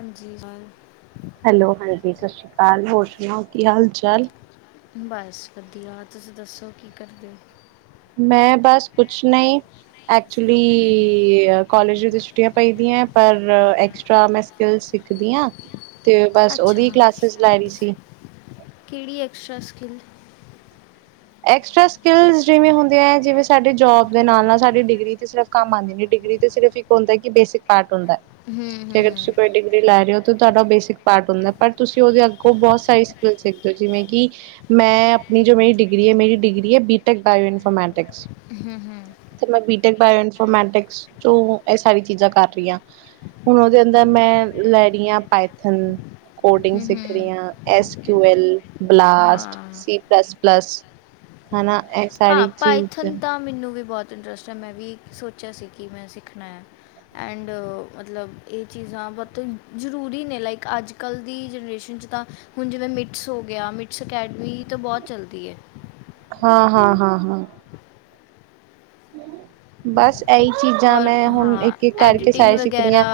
ਹਾਂਜੀ ਹਾਂ। ਹੈਲੋ, ਹਾਂਜੀ ਸਤਿ ਸ਼੍ਰੀ ਅਕਾਲ ਹੋਰ ਸੁਣਾਓ ਕੀ ਹਾਲ ਚਾਲ। ਬਸ, ਵਧੀਆ ਤੁਸੀਂ ਦੱਸੋ ਕੀ ਕਰਦੇ ਓ? ਮੈਂ ਬਸ ਕੁਛ ਨਹੀਂ। ਐਕਚੁਲੀ ਕੋਲੇਜ ਤਾਂ ਛੁੱਟੀਆਂ ਪਾਈ ਦੀਆਂ ਪਰ ਐਕਸਟਰਾ ਮੈਂ ਸਕਿੱਲ ਸਿੱਖਦੀ ਹਾਂ ਤੇ ਬਸ ਅੱਛਾ ਉਹਦੀ ਕਲਾਸਿਸ ਲੈ ਰਹੀ ਸੀ। ਕਿਹੜੀ ਐਕਸਟਰਾ ਸਕਿੱਲ ਐਕਸਟਰਾ ਸਕਿੱਲ ਜਿਵੇਂ ਹੁੰਦੀਆਂ ਹੈ ਜਿਵੇਂ, ਸਾਡੀ ਜੋਬ ਦੇ ਨਾਲ- ਨਾਲ ਸਾਡੀ ਡਿਗਰੀ ਤੇ ਸਿ ਕੰਮ ਆਂਦੇ ਨੇ ਡਿਗਰੀ ਤੇ ਸਿਰਫ ਇੱਕ ਹੁੰਦਾ ਕਿ ਬੇਸਿਕ ਪਾਰਟ ਹੁੰਦਾ ਹੂੰ ਕਿ ਹੂੰ ਅਗਰ ਤੁਸੀਂ ਕੋਈ ਡਿਗਰੀ ਲੈ ਰਹੇ ਹੋ ਤੁਹਾਡਾ ਬੇਸਿਕ ਪਾਰਟ ਹੁੰਦਾ। ਪਰ ਤਸੀਂ ਉਹਦੇ ਅੱਗੋਂ ਬਹੁਤ ਸਾਰੀ ਸਕਿੱਲ ਸਿੱਖਦੇ ਹੋ ਜਿਵੇਂ ਕਿ ਮੈਂ ਆਪਣੀ ਜੋ ਮੇਰੀ ਡਿਗਰੀ ਹੈ ਮੇਰੀ ਡਿਗਰੀ ਹੈ ਬੀਟੈਕ ਬਾਇਓ ਇਨਫੋਰਮੈਟਿਕਸ। ਹਮ -ਹਮ। ਤੇ ਮੈਂ ਬੀਟੈਕ ਬਾਇਓ ਇਨਫੋਰਮੈਟਿਕਸ ਚੋ ਇਹ ਸਾਰੀਆਂ ਚੀਜ਼ਾਂ ਕਰ ਰਹੀ ਹਾਂ। ਹੁਣ ਉਹਦੇ ਅੰਦਰ ਮੈਂ ਲੈਡੀ ਆ ਪਾਇਥਨ ਕੋਡਿੰਗ ਹੂੰ ਸਿੱਖ ਰਹੀ ਹੂੰ ਹਾਂ ਐਸ ਕਿਊ ਐਲ, ਬਲਾਸਟ ਹਾਂ ਸੀ ਪਲੱਸ -ਪਲੱਸ। ਹਨਾ ਇਹ ਹਾਂ ਸਾਰੀ ਚ ਪਾਈਥਨ ਤਾਂ ਮੈਨੂੰ ਵੀ ਬਹੁਤ ਇੰਟਰਸਟ ਐ ਮੈਂ ਵੀ ਸੋਚਿਆ ਸੀ ਕਿ ਮੈਂ ਸਿੱਖਣਾ ਆ। ਐਂਡ ਮਤਲਬ ਇਹ ਚੀਜ਼ਾਂ ਬਹੁਤ ਜ਼ਰੂਰੀ ਨੇ ਲਾਈਕ ਅੱਜ ਕੱਲ੍ਹ ਦੀ ਜਨਰੇਸ਼ਨ 'ਚ ਤਾਂ ਹੁਣ ਜਿਵੇਂ ਮਿਟਸ ਹੋ ਗਿਆ ਮਿਟਸ ਅਕੈਡਮੀ ਤਾਂ ਬਹੁਤ ਚੱਲਦੀ ਹੈ। ਹਾਂ- ਹਾਂ-ਹਾਂ- ਹਾਂ। ਬਸ ਇਹੀ ਚੀਜ਼ਾਂ ਔਰ ਮੈਂ ਹੁਣ ਹਾਂ ਇੱਕ ਇੱਕ ਕਰਕੇ ਐਡੀਟਿੰਗ ਸਾਰੇ ਸਿੱਖਦੀ ਆਂ। ਵਗੈਰਾ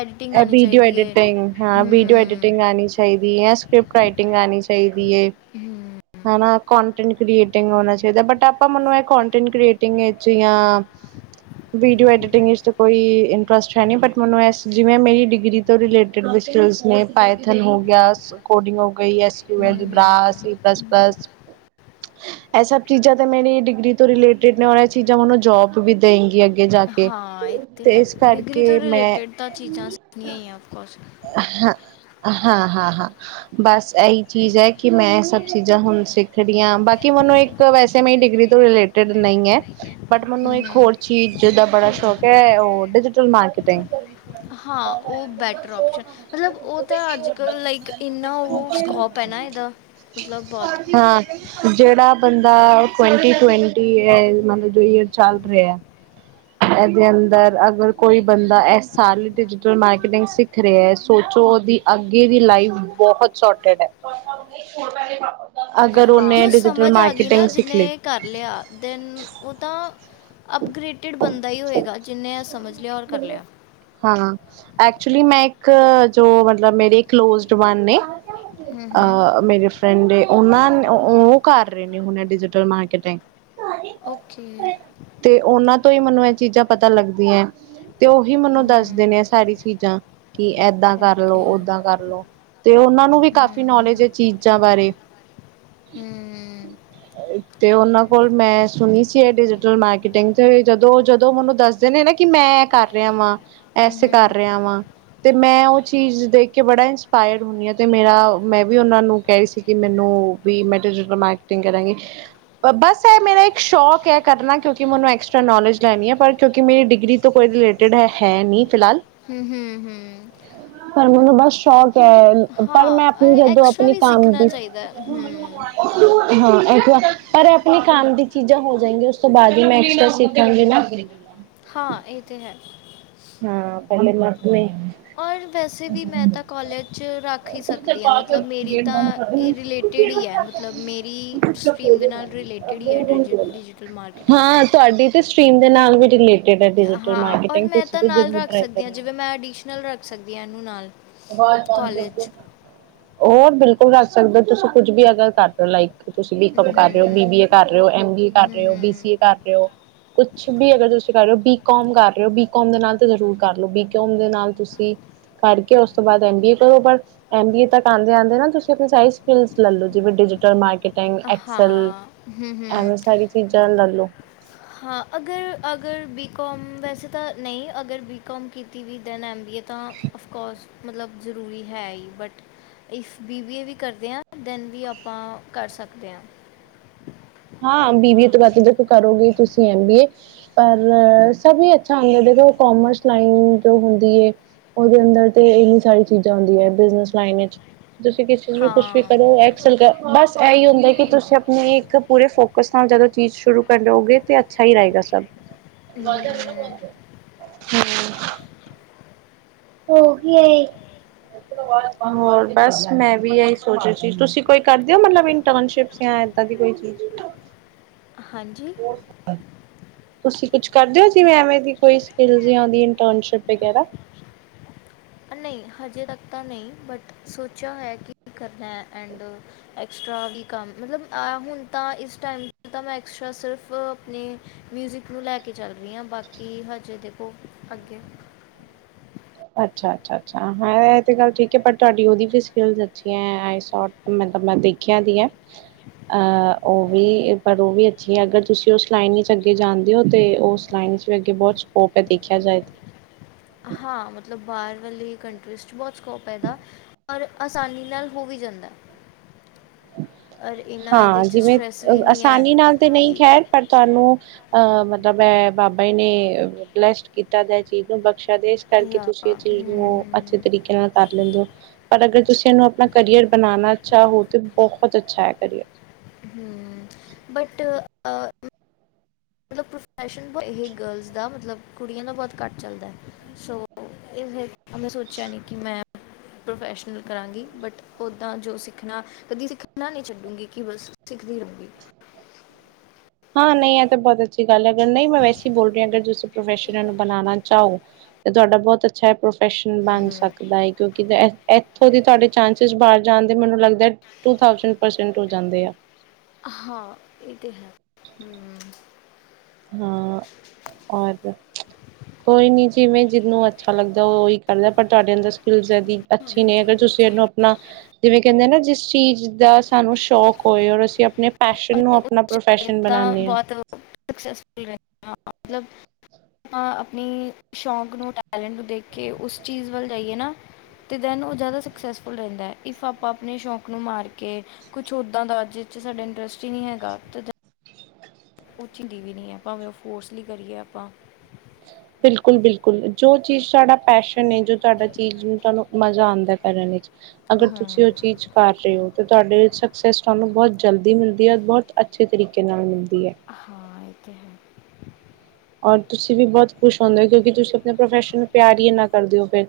ਐਡੀਟਿੰਗ ਆਣੀ ਵੀਡੀਓ ਚਾਹੀਦੀ ਹੈ ਐਡਿਟਿੰਗ ਹਾਂ ਵੀਡੀਓ ਹੂੰ ਐਡਿਟਿੰਗ ਆਣੀ ਚਾਹੀਦੀ ਹੈ ਸਕਿੱਪ ਰਾਈਟਿੰਗ ਆਉਣੀ ਚਾਹੀਦੀ ਹੈ। ਹੂੰ ਹਨਾ ਕੋਂਟੈਂਟ ਕ੍ਰੀਏਟਿੰਗ ਹੋਣਾ ਚਾਹੀਦਾ ਬਟ ਆਪਾਂ ਮੈਨੂੰ ਇਹ ਕੋਂਟੈਂਟ ਕ੍ਰੀਏਟਿੰਗ ਚੀਆਂ। ਵੀਡੀਓ ਐਡੀਟਿੰਗ ਵਿੱਚ ਕੋਈ ਇੰਟਰਸਟ ਹੈ ਨੀ ਬਟ ਮੈਨੂੰ ਇਸ ਜਿਵੇਂ ਮੇਰੀ ਡਿਗਰੀ ਰਲੇਟਿਡ ਬਿਸਟਲਸ ਨੇ ਪਾਇਥਲ ਹੋ ਗਿਆ ਕੋਡਿੰਗ ਹੋ ਗਈ, ਐਸ ਹੂੰ ਕੂਲ ਹੂੰ ਬਰਾ, ਸੀ ਪਲੱਸ ਪਲਸ। ਇਹ ਸਭ ਚੀਜ਼ਾਂ ਤੇ ਮੇਰੀ ਡਿਗਰੀ ਤੋਂ ਰਿਲੇਟਿਡ ਨੇ ਔਰ ਇਹ ਚੀਜ਼ਾਂ ਮੈਨੂੰ ਜੋਬ ਵੀ ਦੇਣਗੀਆਂ। ਹਾਂ ਇਹ ਤੇ ਹੈ ਡਿਗਰੀ ਤੋਂ ਮੈਂ ਰਿਲੇਟਿਡ ਤਾਂ ਚੀਜ਼ਾਂ ਸਿੱਖਣੀਆਂ ਈ ਆ ਕੁਛ। ਹਾਂ-ਹਾ, ਹਾਂ- ਹਾਂ ਬੱਸ ਇਹੀ ਚੀਜ਼ ਹੈ ਕਿ ਮੈਂ ਇਹ ਸਭ ਚੀਜ਼ਾਂ ਹੁਣ ਸਿੱਖਦੀ ਆ ਬਾਕੀ ਮੈਨੂੰ ਇੱਕ ਵੈਸੇ ਮੈਂ ਡਿਗਰੀ ਤੋਂ ਰਿਲੇਟ [unintelligible] ਬਟ ਮੈਨੂੰ ਇੱਕ ਹੋਰ ਚੀਜ਼ ਦਾ ਬੜਾ ਸ਼ੌਕ ਹੈ ਉਹ ਡਿਜੀਟਲ ਮਾਰਕੀਟਿੰਗ। ਹਾਂ ਉਹ ਬੈਟਰ ਔਪਸ਼ਨ ਮਤਲਬ ਉਹ ਤਾਂ ਅੱਜ ਕੱਲ੍ਹ ਲਾਈਕ ਇੰਨਾ ਉਹ ਸਕੋਪ ਹੈ ਨਾ ਇਹਦਾ, ਮਤਲਬ ਬਹੁਤ ਹਾਂ ਜਿਹੜਾ ਬੰਦਾ ਟਵੰਟੀ-ਟਵੰਟੀ ' [unintelligible] ' ਮਤਲਬ ਜੋ ਇਹ ਚੱਲ ਰਿਹਾ।' ' [inaudible] ਇਹਦੇ ਅੰਦਰ ਅਗਰ ਕੋਈ ਬੰਦਾ, ਇਸ ਸਾਲ ਡਿਜੀਟਲ ਮਾਰਕੀਟਿੰਗ ਸਿੱਖ ਰਿਹਾ ਸੋਚੋ ਉਹਦੀ ਅੱਗੇ ਦੀ ਲਾਈਫ ਬਹੁਤ ਸ਼ੋਰਟਡ ਐ। ਹਾਂ, ' [unintelligible] ' ਸਮਝ ਆ ਗਈ ਨਾ ਸਿੱਖ ਲਈ ਜਿਹਨੇ ਕਰ ਲਿਆ, ਦਿਨ ਉਹ ਤਾਂ, ਅਪਗ੍ਰੇਡ ਟਿਡ ਬੰਦਾ ਹੀ ਹੋਏਗਾ, ਜਿਹਨੇ ਆ ਸਮਝ ਲਿਆ, ਔਰ ਕਰ ਲਿਆ। ਹਾਂ, ਐਕਚੁਲੀ ਮੈਂ ਇੱਕ ਜੋ ਮਤਲਬ ਮੇਰੇ ਕਲੋਜ਼ਡ ਵਨ ਨੇ, ਹੂੰ, ਹੂੰ। ਅਅ ਮੇਰੇ ਫਰੈਡ ਏ, ਉਹਨਾਂ ਨ ਉਅ ਕਰ ਰੇ ਨੇ ਹੁਣੇ ਡਿਜੀਟਲ ਮਾਰਕੀਟਿੰਗ। ਓਕੇ। ਤੇ ਉਨਾਂ ਤੋਂ ਈ ਮਨੂੰ ਇਅ ਚੀਜ਼ਾਂ ਪਤਾ ਲਗਦੀਐਂ। ਤੇ ਉਹੀ ਹੂੰ, ਮਨੂੰ ਦੱਸ ਹੂੰ। ਦੇ ਨੇ ਐ ਸਾਰੀ ਚੀਜ਼ਾਂ, ਕੀ ਏਦਾਂ ਕਰਲੋ, ਓਕੇ। ਓਦਾਂ ਕਰਲੋ। ਤੇ ਉਨਾਂ ਨੂੰ ਵੀ ਕਾਫ਼ੀ ਹੂੰ। ਨੌਲੇਜ ਏ ਚੀਜ਼ਾਂ ਬਾਰੇ। ਹਮ। ਆਏ ਤੇ ਉਨਾਂ ਕੋਲ ਮੈਂ ਸੁਣੀ ਸੀ ਇ ਡਿਜੀਟਲ ਮਾਰਕ ਕਿਟਿੰਗ 'ਚ' ਜਦੋਂ ਜਦੋਂ ਮਨੂੰ ਦੱਸਦੇ ਨੇ ਨਾ ਕਿ ਮੈਂ ਏ ਕਰ ਰਿਆ ਵਾਂ ਹੂੰ, ਐਸ ਹੂੰ, 'ਚ' ਕਰ ਰਿਹਾ ਵਾਂ। ਤੇ ਮੈਂ ਉਅ ਚੀਜ਼ ਦੇਖ ਕੇ ਬੜਾ ਇੰਸਪਾਇਰਡ ਹੁੰਨੀ ਆਂ ਤੇ ਮੇਰਾ ਮੈਂ ਵੀ ਉਨਾਂ ਨੂੰ ਕੈਰੀ ਸੀ ਕੀ ਮੈਨੂੰ। ਵੀ ਮੈਟਰ ਕੇ ਮੈ ਐਕਟਿੰਗ ਕਰਾਂਗੀ, ਅ ਬੱਸ ਐ ਮੇਰਾ ਇੱਕ ਸ਼ੌਕ ਐ ਕਰਨਾ ਕਿਉਂਕਿ ਕਿ ਮਨੂੰ ਐਕਸਟਰਾ ਨੌਲੇਜ ਲੈਣੀ ਐ, ਪਰ ਕਿਉਂਕਿ ਮੇਰੀ ਡਿਗਰੀ ਤੋਂ ਕੋਈ ਰਿਲੇਟਿਡ ਹੈ ਨੀ ਫਿਲਹਾਲ। ਹੂੰ-ਹੂੰ, ਹੂੰ। ਮੈਨੂੰ ਨਾ ਬੱਸ ਸ਼ੌਕ ਐ। ਅ-ਅ ਪਰ ਮੈਂ ਹਾਂ ਆਪਣੀ ਜਦੋ ਐਕਸਟਰਾ ਆਪਣੀ ਵੀ ਕੰਮ ਸਿੱਖਣਾ ਦੀ ਚਾਹੀਦਾ ਹੈ। ਹਮ ਹਾਂ, ਐਤੇ ਆ ਪਰ ਇ ਆਪਣੀ ਕੰਮ ਦੀ ਚੀਜ਼ਾਂ ਹੋ ਜਾਏਗੀ ਉਸ ਤੋਂ ਬਾਦ ਈ ਮੈਂ ਐਕਸਟਾ ਸੀਖਾਂਗੀ ਨਾਂ। ਹਾਂ ਇਹ ਤੇ ਹੈ। ਹਾਂਅ' ' [unintelligible] ਔਰ ਵੈਸੇ ਵੀ ਮੈਂ ਤਾਂ ਕੌਲੇਜ 'ਚ' ਰੱਖ ਈ ਸਕਦੀ ਆਂ ਮਤਲਬ ਮੇਰੀ ਤਾਂ ਇ ਰਿਲੇਟਿਡ ਈ ਐ ਮਤਲਬ ਮੇਰੀ ਸਟਰੀਮ ਦੇ ਨਾਲ ਰਿਲੇਟਿਡ ਈ ਐ ਡਿਜ਼ ਡਿਜੀਟਲ ਮਾਰਕੀਟਿੰਗ। ਹਾਂ ਤੁਆਡੀ ਤੇ ਸਟੀਮ ਦੇ ਨਾਲ ਵੀ ਰਿਲੇਟ ਹਾਂ, ਔਰ ਮੈਂ ਤਾ ਨਾਲ ਰੱਖ ਟਰਾਈ ਸਕਦੀ ਆ, ਕਰਨਾ। ਜਿਵੇਂ ਮੈਂ ਅਡੀਸ਼ਨਲ ਰੱਖ ਸਕਦੀ ਆ ਇਹਨੂੰ ਨਾਲ। ਅਵਾਜ਼ ਬੰਦ ਕਰਦੋ, ਕਾਲਜ ਔਰ ਬਿਲਕੁਲ ਰੱਖ ਸਕਦੇ ਓ, ਤੁਸੀ ਕੁੱਝ ਵੀ ਅਗਰ ਕਰ ਰੋ ਲਾਈਫ 'ਚ' ਤੁਸੀਂ ਬੀ ਕਮ ਕਰ ਰਹੇ ਓ, ਹਮ ਬੀਬੀਏ ਕਰ ਰੇ ਓ, ਐਮ ਬੀ ਏ ਕਰ ਰਹੇ ਹਮ ਓ, ਹਮ ਬੀਸੀ ਏ ਕਰ ਰੇ ਓ। ਕੁਛ ਵੀ, ਅਗਰ ਤੁਸੀ ਕਰਰੇ ਓ ਬੀਕੌਮ ਕਰ ਰਹੇ ਓ, ਬੀਕੌਮ ਦੇ ਨਾਲ ਤੇ ਜ਼ਰੂਰ ਕਰ ਲੋ, ਬੀਕੌਮ ਦੇ ਨਾਲ ਤੁਸੀ ਕਰਕੇ, ਉਸ ਤੋ ਬਾਅਦ ਐਮ ਬੀ ਏ ਕਰੋ ਬੱਸ। ਐ ਬੀ ਏ ਤੱਕ ਆਂਦੇ-ਆਂਦੇ ਨਾ ਤੁਸੀਂ ਸਾਰੀ ਸਕਿਲਜ ਲਲੋ ਜਿਵੇਂ ਡਿਜ਼ੀਟਲ ਮਾਰਕੀ ਕਿੰਗ, ਐਕਸਲ, ਹਾਂ ਹਮ ਹਮ ਐਵੇਂ ਸਾਰੀ ਚੀਜ਼ਾਂ ਲੈਲੋ। ਹਾਂ ਅਗਰ, ਅਗਰ ਬੀਕੌਮ ਵੈਸੇ ਤਾ ਨਈਂ ਅਗਰ ਬੀਕੌਮ ਕੀਤੀ ਵੀ ਦੈਨ ਆਇਮ ਵੀ ਏ ਤਾਂ, ਅਫਕੌਸ, ਮਤਲਬ ਜ਼ਰੂਰੀ ਹੈ ਈ but if B B A ਵੀ ਕਰਦੇ ਆਂ ਦੈਨ ਵੀ ਆਪਾਂ ਕਰ ਸਕਦੇ ਆਂ। ਹਾਂ, ਬੀਬੀਏ ਤੋਂ ਬਾਅਦ ਤੌ ਦੇਖੋ ਕਰੋਗੇ ਤੁਸੀ ਐਂਮ ਬੀਏ‌। ਪਰ ਸਭ ਹੀ ਅੱਛਾ ਹੁੰਦੈ, ਦਖੋ ਕੌਮਰਸ ਲਾਈਨ ਜੋ ਹੁੰਦੀ ਏ ਉਦੇ ਅੰਦਰ ਤੇ ਇੰਨੀ ਸਾਰੀ ਚੀਜ਼ਾਂ ਉਂਦੀ ਐਂ ਬਿਜਨਿਸ ਲਾਈਨ ਇਚ। ਤੁਸੀ ਕਿਸੇ 'ਚ' ਵੀ ਕੁਛ ਵੀ ਹਾਂ ਕਰੋ, ਐਕਸਲ ਕ, ਬੱਸ ਐਈ ਉਂਦਾ ਕਿ ਤੁਸੀ ਆਪਣੀ ਇੱਕ ਪੂਰੇ ਫੋਕਸ ਨਾਲ ਜਦੋ ਚੀਜ਼ ਸ਼ੁਰੂ ਕਰੋਗੇ ਤੇ ਅੱਛਾ ਈ ਰਏਗਾ ਸਭ ਹਮ, ਹੂੰ। ਓ ਕੀ ਓਏ। ਹੋਰ ਬਸ ਮੈਂ ਵੀ ਇਹੀ ਸੋਚ ਰਈ ਸੀ ਤੁਸੀ ਕੋਈ ਕਰਦੇ ਓ ਮਤਲਬ ਇੰਟਰਨਸ਼ਿਪਸ? ਯਾਂ ਏਦਾ ਦੀ ਕੋਈ ਚੀਜ਼? ਹਾਂਜੀ। [unintelligible] ਤੁਸੀ ਕੁਛ ਕਰਦੇ ਓ ਜਿਵੇਂ ਐਵੇਂ ਦੀ ਕੋਈ ਸਕਿਲਜ ਜਾ ਓਦੀ ਇੰਨਟਰਨਸ਼ਿਪ ਵਗੈਰਾ? ਅ ਨਈ ਹਜੇ ਤੱਕ ਤਾ ਨਈਂ ਬਟ ਸੋਚਿਆ ਹੋਇਐ ਕੀ ਕਰਨੈ ਐਂਡ ਐਕਸਟਰਾ ਵੀ ਕੰਮ ਮਤਲਬ ਅ ਹੁਣ ਤਾ ਇਸ ਟਾਈਮ ਤਾ ਮੈਂ ਐਕਸਟਰਾ ਸਿਰਫ ਨੇ ਮਿਊਜ਼ਿਕ ਨੂੰ ਲੈ ਕੇ ਚੱਲ ਰੀਆਂ ਬਾਕੀ ਹਜੇ ਦੇਖੋ ਅੱਗੇ ਅੱਛਾ -ਅੱਛਾ, ਅੱਛਾ ਹੈ ਇਹ ਤੇ ਗੱਲ ਠੀਕ ਐ ਪਰ ਤੁਹਾਡੀ ਉਹਦੀ ਸਕ ਜ ਆਈਸੋਟ ਮਤਬ ਮੈਂ ਦੇਖਿਆ ਨੀਂ ਐ ਉਹ ਵੀ ਪਰ ਉਹ ਵੀ ਅੱਛੀ ਐ ਅਗਰ ਤੁਸੀਂ ਉਸ ਲਾਈਨ 'ਚ ਅੱਗੇ ਜਾਦੇ ਹੋ ਤਾਂ ਉਸ ਲਾਈਨ 'ਚ ਵੀ ਅੱਗੇ ਬਹੁਤ ਪੇ ਦੇਖਿਆ ਜਾਏ ਤੇ ਹਾਂ ਮਤਲਬ ਬਾਹਰ ਵਾਲੀ ਕੰਟਰੀਜ਼ 'ਚ ਬਹੁਤ ਸਕੋਪ ਐ ਇਹਦਾ ਔਰ ਆਸਾਨੀ ਨਾਲ ਹੋ ਵੀ ਜਾਂਦਾ। ਔਰ ਇੰਨਾ ਇਹਦੇ ਹਾਂ 'ਚ ਜਿਵੇਂ ਸਟ੍ਰੈਸ ਵੀ ਨਹੀਂ ਹੈ ਆਸਾਨੀ ਨਾਲ ਤੇ ਨਹੀਂ ਕਿ ਖੈਰ ਪਰ ਤੁਹਾਨੂੰ ਅਹ ਮਤਲਬ ਐ ਬਾਬਾ ਜੀ ਨੇ ਬਲੈਸਡ ਕੀਤਾ ਦਾ ਚੀਜ਼ ਨੂੰ ਬਖਸ਼ਾ ਦੇ ਕਰਕੇ ਯਾ ਤੁਸੀਂ ਇਹ ਚੀਜ਼ ਨੂੰ ਹੂੰ, ਤਰੀਕੇ ਨਾਲ ਕਰ ਲੈਂਦੇ ਹੋ ਪਰ ਅਗਰ ਤੁਸੀਂ ਇਹਨੂੰ ਆਪਣਾ ਕਰੀਅਰ ਬਣਾਣਾ ਚਾਹੋ ਤੇ ਬਹੁਤ ਅੱਛਾ ਐ ਕਰੀਏ। ਹਮ ਬਟ ਆਹ ਮਤਲਬ ਪ੍ਰੋਫੈਸ਼ਨ ਬ ਇਹ ਗਰਲਜ਼ ਦਾ ਮਤਲਬ ਕੁੜੀਆਂ ਦਾ ਬਹੁਤ ਘੱਟ ਚੱਲਦਾ ਸੋ ਇਹ ਫਿਰ ਸੋਚਿਆ ਨੀ ਕਿ ਮੈ ਪ੍ਰੋਫੈਸ਼ਨਲ ਕਰਾਂਗੀ ਬਟ ਉੱਦਾਂ ਜੋ ਸਿੱਖਣਾ। ਕਦੀ ਸਿੱਖਣਾ ਨਹੀਂ ਛੱਡੂਗੀ ਕਿ ਬਸ ਸਿੱਖਦੀ ਰਹੂਗੀ ਹਾਂ ਨਹੀਂ ਇਹ ਤਾਂ ਬਹੁਤ ਅੱਛੀ ਗੱਲ ਐ ਅਗਰ ਨਹੀਂ ਮੈਂ ਵੈਸੇ ਬੋਲ ਰਹੀ ਅਗਰ ਤੁਸੀਂ ਪ੍ਰੋਫੈਸ਼ਨ ਨੂੰ ਬਣਾਉਣਾ ਚਾਹੋ। ਤੇ ਤੁਹਾਡਾ ਬਹੁਤ ਅੱਛਾ ਇਹ ਪ੍ਰੋਫੈਸ਼ਨ ਬਣ ਹੂੰ ਸਕਦਾ ਏ ਕਿਉਂਕਿ ਇੱਥੋਂ ਦੇ ਤੁਹਾਡੇ ਚਾਂਸਿਸ ਬਾਹਰ ਜਾਣ ਦੇ ਮੈਨੂੰ ਲੱਗਦਾ ਟੂ -ਥਾਊਸੈਂਡ ਪਰਸੈਂਟ ਹੋ ਜਾਂਦੇ ਆ। ਹਾਂ ਇਹ ਤਾਂ ਹੈ। ਹਮ ਹਾਂ, ਔਰ ਦੱਸ ਕੋਈ ਨਹੀਂ ਜਿਵੇਂ ਜਿਹਨੂੰ ਅੱਛਾ ਲੱਗਦਾ ਉਹ ਉਹੀ ਕਰਦਾ ਪਰ ਤੁਹਾਡੇ ਅੰਦਰ ਸਕਿੱਲਸ ਹੈਦੀ। ਅੱਛੀ ਅਸੀਂ ਨੇ ਅਗਰ ਤੁਸੀਂ ਇਹਨੂੰ ਆਪਣਾ ਜਿਵੇਂ ਕਹਿੰਦੇ ਨਾ ਜਿਸ ਚੀਜ਼ ਦਾ ਸਾਨੂੰ ਸ਼ੌਕ ਹੋਏ ਔਰ ਅਸੀਂ ਆਪਣੇ ਪੈਸ਼ਨ ਨੂੰ ਉਸ ਪ੍ਰੋਫੈਸ਼ਨ ਤਾਂ ਬਣਾਉਂਦੇ ਹਾਂ ਬਹੁਤ ਸਕਸੈਸਫੁਲ ਰ ਆਪਾਂ ਆਪਣੀ ਸ਼ੌਕ ਨੂੰ ਟੈਲੈਂਟ ਨੂੰ ਦੇਖ ਕੇ ਉਸ ਚੀਜ਼ ਵੱਲ ਜਾਈਏ ਨਾ ਅਤੇ ਦੈਨ ਉਹ ਜ਼ਿਆਦਾ ਸਕਸੈਸਫੁੱਲ ਰਹਿੰਦਾ ਹੈ ਇਫ ਆਪਾਂ ਆਪਣੇ ਸ਼ੌਂਕ ਨੂੰ ਮਾਰ ਕੇ ਕਿ ਕੁਛ ਉੱਦਾਂ ਦਾ ਅੱ ਜਿਸ 'ਚ ਸਾਡਾ ਇੰਟਰਸਟ ਹੀ ਨਹੀਂ ਹੈਗਾ। ਉਹ ਚਿੰਦੀ ਵੀ ਨਹੀਂ ਹੈ ਭਾਵੇਂ ਉਹ ਫੋਰਸਲੀ ਕਰੀਏ ਆਪਾਂ ਬਿਲਕੁਲ -ਬਿਲਕੁਲ ਜੋ ਚੀਜ਼ ਸਾਡਾ ਪੈਸ਼ਨ ਐ ਜੋ ਤੁਹਾਡਾ ਚੀਜ਼ ਨੂੰ ਤੁਹਾਨੂੰ ਮਜ਼ਾ ਆਉਂਦਾ ਕਰਨ ਵਿੱਚ ਅਗਰ ਤੁਸੀਂ ਉਹ ਹਮ ਚੀਜ਼ 'ਚ ਕਰ ਰਹੇ ਹੋ ਅਤੇ ਤੁਹਾਡੇ ਸਕਸੈਸ ਤੁਹਾਨੂੰ ਬਹੁਤ ਜਲਦੀ ਮਿਲਦੀ ਐ ਬਹੁਤ ਅੱਛੇ ਤਰੀਕੇ ਨਾਲ ਮਿਲਦੀ ਹੈ। ਹਾਂ ਇਹ ਤਾਂ ਹੈ। ਔਰ ਤੁਸੀ ਵੀ ਬਹੁਤ ਖੁਸ਼ ਹੁੰਦੇ ਹੋ ਕਿਉਂਕਿ ਤੁਸੀਂ ਆਪਣੇ ਪ੍ਰੋਫੈਸ਼ਨ ਨੂੰ ਪਿਆਰ ਇਨਾ ਕਰਦੇ ਹੋ ਫਿਰ।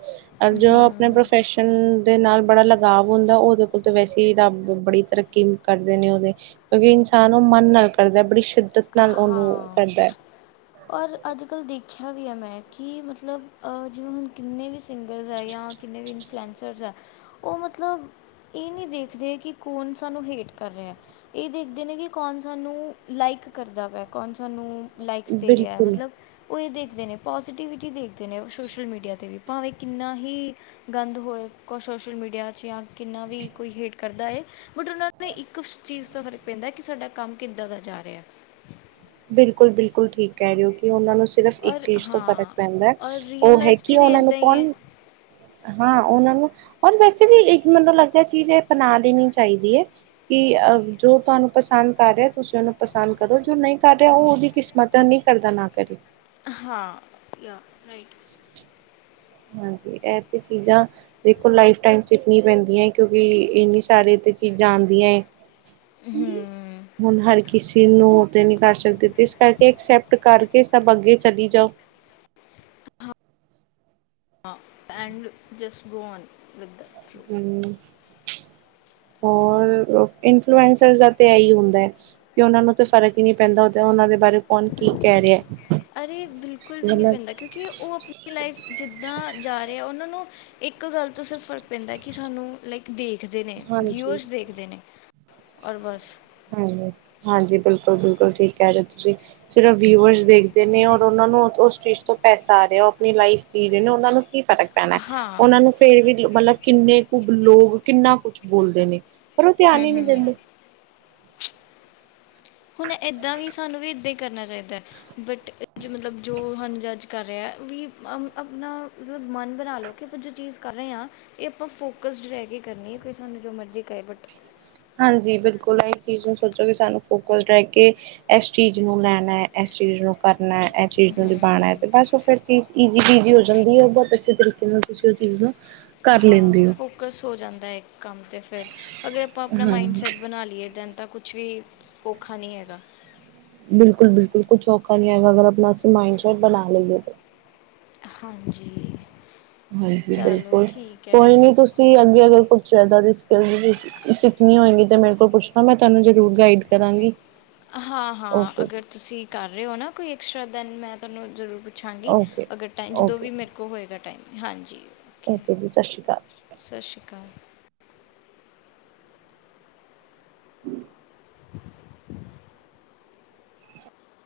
ਜੋ ਆਪਣੇ ਹਮ ਪ੍ਰੋਫੈਸ਼ਨ ਦੇ ਨਾਲ ਬੜਾ ਲਗਾਵ ਹੁੰਦਾ। ਉਹਦੇ ਕੋਲ ਤਾਂ ਵੈਸੇ ਹੀ ਰੱਬ ਬੜੀ ਤਰੱਕੀ ਕਰਦੇ ਨੇ ਉਹਦੇ। ਕਿਉਕਿ ਇਨਸਾਨ ਉਹ ਮਨ ਨਾਲ ਕਰਦਾ ਬੜੀ ਸ਼ਿੱਦਤ ਨਾਲ ਉਹਨੂੰ ਹਾਂ ਕਰਦਾ। ਔਰ ਅੱਜ-ਕੱਲ੍ਹ ਦੇਖਿਆ ਵੀ ਏ ਮੈਂ, ਕਿ ਮਤਲਬ ਜਿਵੇਂ ਹੁਣ ਕਿੰਨੇ ਵੀ ਸਿੰਗਰਸ ਏ ਜਾਂ ਕਿੰਨੇ ਵੀ ਇਨਫਲੂਐਂਸਰ ਏ। ਉਹ ਮਤਲਬ ਇਹ ਨਹੀਂ ਦੇਖਦੇ ਕਿ ਕੌਣ ਸਾਨੂੰ ਹੇਠ ਕਰ ਰਿਹਾ। ਇਹ ਦੇਖਦੇ ਨੇ ਕਿ ਕੌਣ ਸਾਨੂੰ ਲਾਈਕ ਕਰਦਾ ਪਿਆ, ਕੌਣ ਸਾਨੂੰ ਲਾਈਕਸ ਦੇ ਬਿਲਕੁਲ ਰਿਹਾ। ਉਹ ਇਹ ਦੇਖਦੇ ਨੇ ਪੋਜੀਟਿਵਿਟੀ ਦੇਖਦੇ ਨੇ ਸੋਸ਼ਲ ਮੀਡੀਆ 'ਤੇ ਵੀ ਭਾਵੇਂ ਕਿੰਨਾ ਹੀ ਗੰਦ ਹੋਏ ਕੁਛ ਸੋਸ਼ਲ ਮੀਡੀਆ 'ਚ ਜਾਂ ਕਿੰਨਾ ਵੀ ਕੋਈ ਹੇਟ ਕਰਦਾ ਐ। ਬਟ ਉਹਨਾਂ ਨੂੰ ਇੱਕ ਚੀਜ਼ ਦਾ ਫ਼ਰਕ ਪੈਂਦਾ ਕਿ ਸਾਡਾ ਕੰਮ ਕਿੱਦਾਂ ਦਾ ਜਾ ਰਿਹਾ। ਬਿਲਕੁਲ-ਬਿਲਕੁਲ ਠੀਕ ਕਹਿ ਰਹੇ ਓ ਕਿ ਉਹਨਾਂ ਨੂੰ ਸਿਰਫ ਇੱਕ ਔਰ ਚੀਜ਼ ਤੋਂ ਫ਼ਰਕ ਹਾਂ ਪੈਂਦਾ। ਔਰ ਰੀਅਲ ਉਹ ਹੈ ਲਾਈਫ 'ਚ ਕਿ ਵੀ ਉਹਨਾਂ ਨੂੰ ਇੱਦਾਂ ਹੀ ਕੌਣ ਹੈ ਹਾਂ ਉਹਨਾਂ ਨੂੰ ਔਰ ਵੈਸੇ ਵੀ ਇੱਕ ਮੈਨੂੰ ਲੱਗਦਾ ਚੀਜ਼ ਇਹ ਅਪਣਾ ਲੈਣੀ ਚਾਹੀਦੀ ਏ। ਕਿ ਅਹ ਜੋ ਤੁਹਾਨੂੰ ਪਸੰਦ ਕਰ ਰਿਹਾ ਤੁਸੀਂ ਉਹਨੂੰ ਪਸੰਦ ਕਰੋ ਜੋ ਨਹੀਂ ਕਰ ਰਿਹਾ ਉਹ ਉਹਦੀ ਕਿਸ- ਮੈਟਰ ਨਹੀਂ ਕਰਦਾ ਨਾ ਕਰੀ। ਹਾਂ, ਯ, ਰਾਈਟ। ਹਾਂਜੀ ਇਹ ਤੇ ਚੀਜ਼ਾਂ ਦੇਖੋ, ਲਾਈਫ ਟਾਈਮ ਕਰਣੀ ਪੈਦੀ ਏ ਕਿਉਂਕਿ ਇੰਨੀ ਸਾਰੇ ਤੇ ਚੀਜ਼ਾਂ ਆਦੀਆਂ। ਹਮ। [inaudible] ਹੁਣ ਹਰ ਕਿਸੇ ਨੂੰ ਉਹ ਤੇ ਨੀ ਕਰ ਸਕਦੇ ਤੇ ਇਸ ਕਰਕੇ ਐਕਸੈਪਟ ਕਰਕੇ ਸਭ ਅੱਗੇ ਚਲੀ ਜਾਓ। And just go on with the flow. ਹਮ। ਹੋਰ ਇਨਫਲੂਐਸਰ ਦਾ ਤੇ ਇਹੀ ਹੁੰਦਾ ਐ। ਕਿ ਉਹਨਾਂ ਨੂੰ ਤੇ ਫਰਕ ਹੀ ਨਹੀਂ ਪੈਂਦਾ ਉਹਦਾ ਉਹਨਾਂ ਦੇ ਬਾਰੇ ਹੁਣ ਕੀ ਕਹਿ ਰਿਹਾ। ਜੇ ਮੈਂ ਕਿ ਉਹ ਆਪਣੀ ਲਾਈਫ ਜਿੱਦਾਂ ਜਾ ਰਿਹਾ ਆ। ਉਹਨਾਂ ਨੂੰ‌ ਇੱਕ ਗੱਲ ਤੋਂ ਸਿਰਫ ਫ਼ਰਕ ਪੈਂਦਾ ਕਿ ਸਾਨੂੰ ਲਾਈਕ ਦੇਖਦੇ ਨੇ ਹਾਂਜੀ ਵਿਅਸ ਦੇਖਦੇ ਨੇ ਔਰ ਬਸ। ਹਾਂ ਹਾਂਜੀ। ਬਿਲਕੁਲ ਬਿਲਕੁਲ ਠੀਕ ਕਹਿ ਰਹੋ ਤੁਸੀਂ। ਸਿਰਫ ਵਿਊਵਰਸ ਦੇਖਦੇ ਨੇ ਔਰ ਉਹਨਾਂ ਨੂੰ ਉਹ ਸਟੇਜ ਤੋਂ ਪੈਸਾ ਰਿਹਾ। ਉਹ ਆਪਣੀ ਲਾਈਫ ਜੀ ਰਹੇ ਨੇ ਉਹਨਾਂ ਨੂੰ ਕੀ ਫਰਕ ਪੈਣਾ। ਹਾਂ ਉਹਨਾਂ ਨੂੰ ਫਿਰ ਵੀ ਮਤਲਬ ਕਿੰਨੇ ਕੁ ਲੋਕ ਕਿੰਨਾ ਕੁਛ ਬੋਲਦੇ ਨੇ। ਪਰ ਉਹ ਧਿਆਨ ਹੂੰ ਹੀ ਨਹੀਂ ਹੂੰ ਦਿੰਦੇ। ਹੁਣ ਇੱਦਾਂ ਵੀ ਸਾਨੂੰ ਵੀ ਇੱਦਾਂ ਹੀ ਕਰਨਾ ਚਾਹੀਦਾ। ਬਟ ਮਤਲਬ ਜੋ ਸਾਨੂੰ ਜੱਜ ਕਰ ਰਿਹਾ ਵੀ ਆਪਣਾ ਮਤਲਬ ਮਨ ਬਣਾ ਲਓ। ਕਿ ਆਪਾਂ ਜੋ ਚੀਜ਼ ਕਰ ਰਹੇ ਹਾਂ ਇਹ ਆਪਾਂ ਫੋਕਸਡ ਰਹਿ ਕੇ ਕਰਨੀ ਹੈ ਕੋਈ ਸਾਨੂੰ ਜੋ ਮਰਜ਼ੀ ਕਹੇ ਬਟ। ਹਾਂਜੀ, ਬਿਲਕੁਲ ਇਹ ਚੀਜ਼ ਨੂੰ ਸੋਚੋ ਕਿ ਸਾਨੂੰ ਫੋਕਸਡ ਰਹਿ ਕੇ ਇਸ ਚੀਜ਼ ਨੂੰ ਲੈਣਾ ਇਸ ਚੀਜ਼ ਨੂੰ ਕਰਨਾ ਇਸ ਚੀਜ਼ ਨੂੰ ਹੂੰ ਦਿਵਾਣਾ। ਤੇ ਬਸ ਉਹ ਫਿਰ ਚੀਜ਼ ਈਜ਼ੀ ਬੀਜੀ ਹੋ ਜਾਂਦੀ ਏ ਬਹੁਤ ਅੱਛੇ ਤਰੀਕੇ ਨਾਲ ਤੁਸੀਂ ਉਹ ਚੀਜ਼ ਨੂੰ। ਕਰ ਲੈਂਦੇ ਹਾਂ, ਹੋ ਫੋਕਸ ਹੋ ਜਾਂਦਾ ਇੱਕ ਕੰਮ ਤੇ ਫਿਰ ਅਗਰ ਆਪਾਂ ਆਪਣਾ ਮਾਈੰਡਸੈਟ ਬਣਾ ਲਈਏ ਦੈਨ ਤਾਂ ਕੁਛ ਵੀ ਔਖਾ ਨਹੀਂ ਹੈਗਾ। ਬਿਲਕੁਲ ਬਿਲਕੁਲ। ਕੁਛ ਔਖਾ ਨਹੀਂ ਹੈਗਾ ਅਗਰ ਆਪਣਾ ਅਸੀਂ ਮਾਈਂਡ ਸੈਟ ਬਣਾ ਲਈਏ ਤਾਂ। ਹਾਂਜੀ। ਹਾਂਜੀ ਚਲੋ ਬਿਲਕੁਲ ਠੀਕ ਹੈ ਕੋਈ ਨੀ ਤੁਸੀਂ ਤੁਸੀਂ ਅੱਗੇ ਅਗਰ ਕੁਛ ਇੱਦਾਂ ਦੀ ਸਕਿੱਲ ਸਿੱਖਣੀ ਹੋਏਗੀ। ਤਾਂ ਮੇਰੇ ਕੋਲ ਪੁੱਛਣਾ ਮੈਂ ਤੁਹਾਨੂੰ ਜ਼ਰੂਰ ਗਾਈਡ ਕਰਾਂਗੀ [unintelligible] ਹਾਂ ਹਾਂ ਓਕੇ ਜੀ ਅਗਰ ਤੁਸੀਂ ਕਰ ਰਹੇ ਹੋ ਨਾ ਕੋਈ ਐਕਸਟਰਾ ਦੈਨ ਮੈਂ ਤੁਹਾਨੂੰ ਜ਼ਰੂਰ ਪੁੱਛਾਂਗੀ। ਓਕੇ ਅਗਰ ਟਾਈਮ ਜਦੋਂ ਓਕੇ ਵੀ ਮੇਰੇ ਹੋਏਗਾ ਟਾਈਮ ਹਾਂਜੀ। ਓਕੇ ਜੀ ਸਾਸੀਕਾਲ। ਸਸੀਕਾਲ।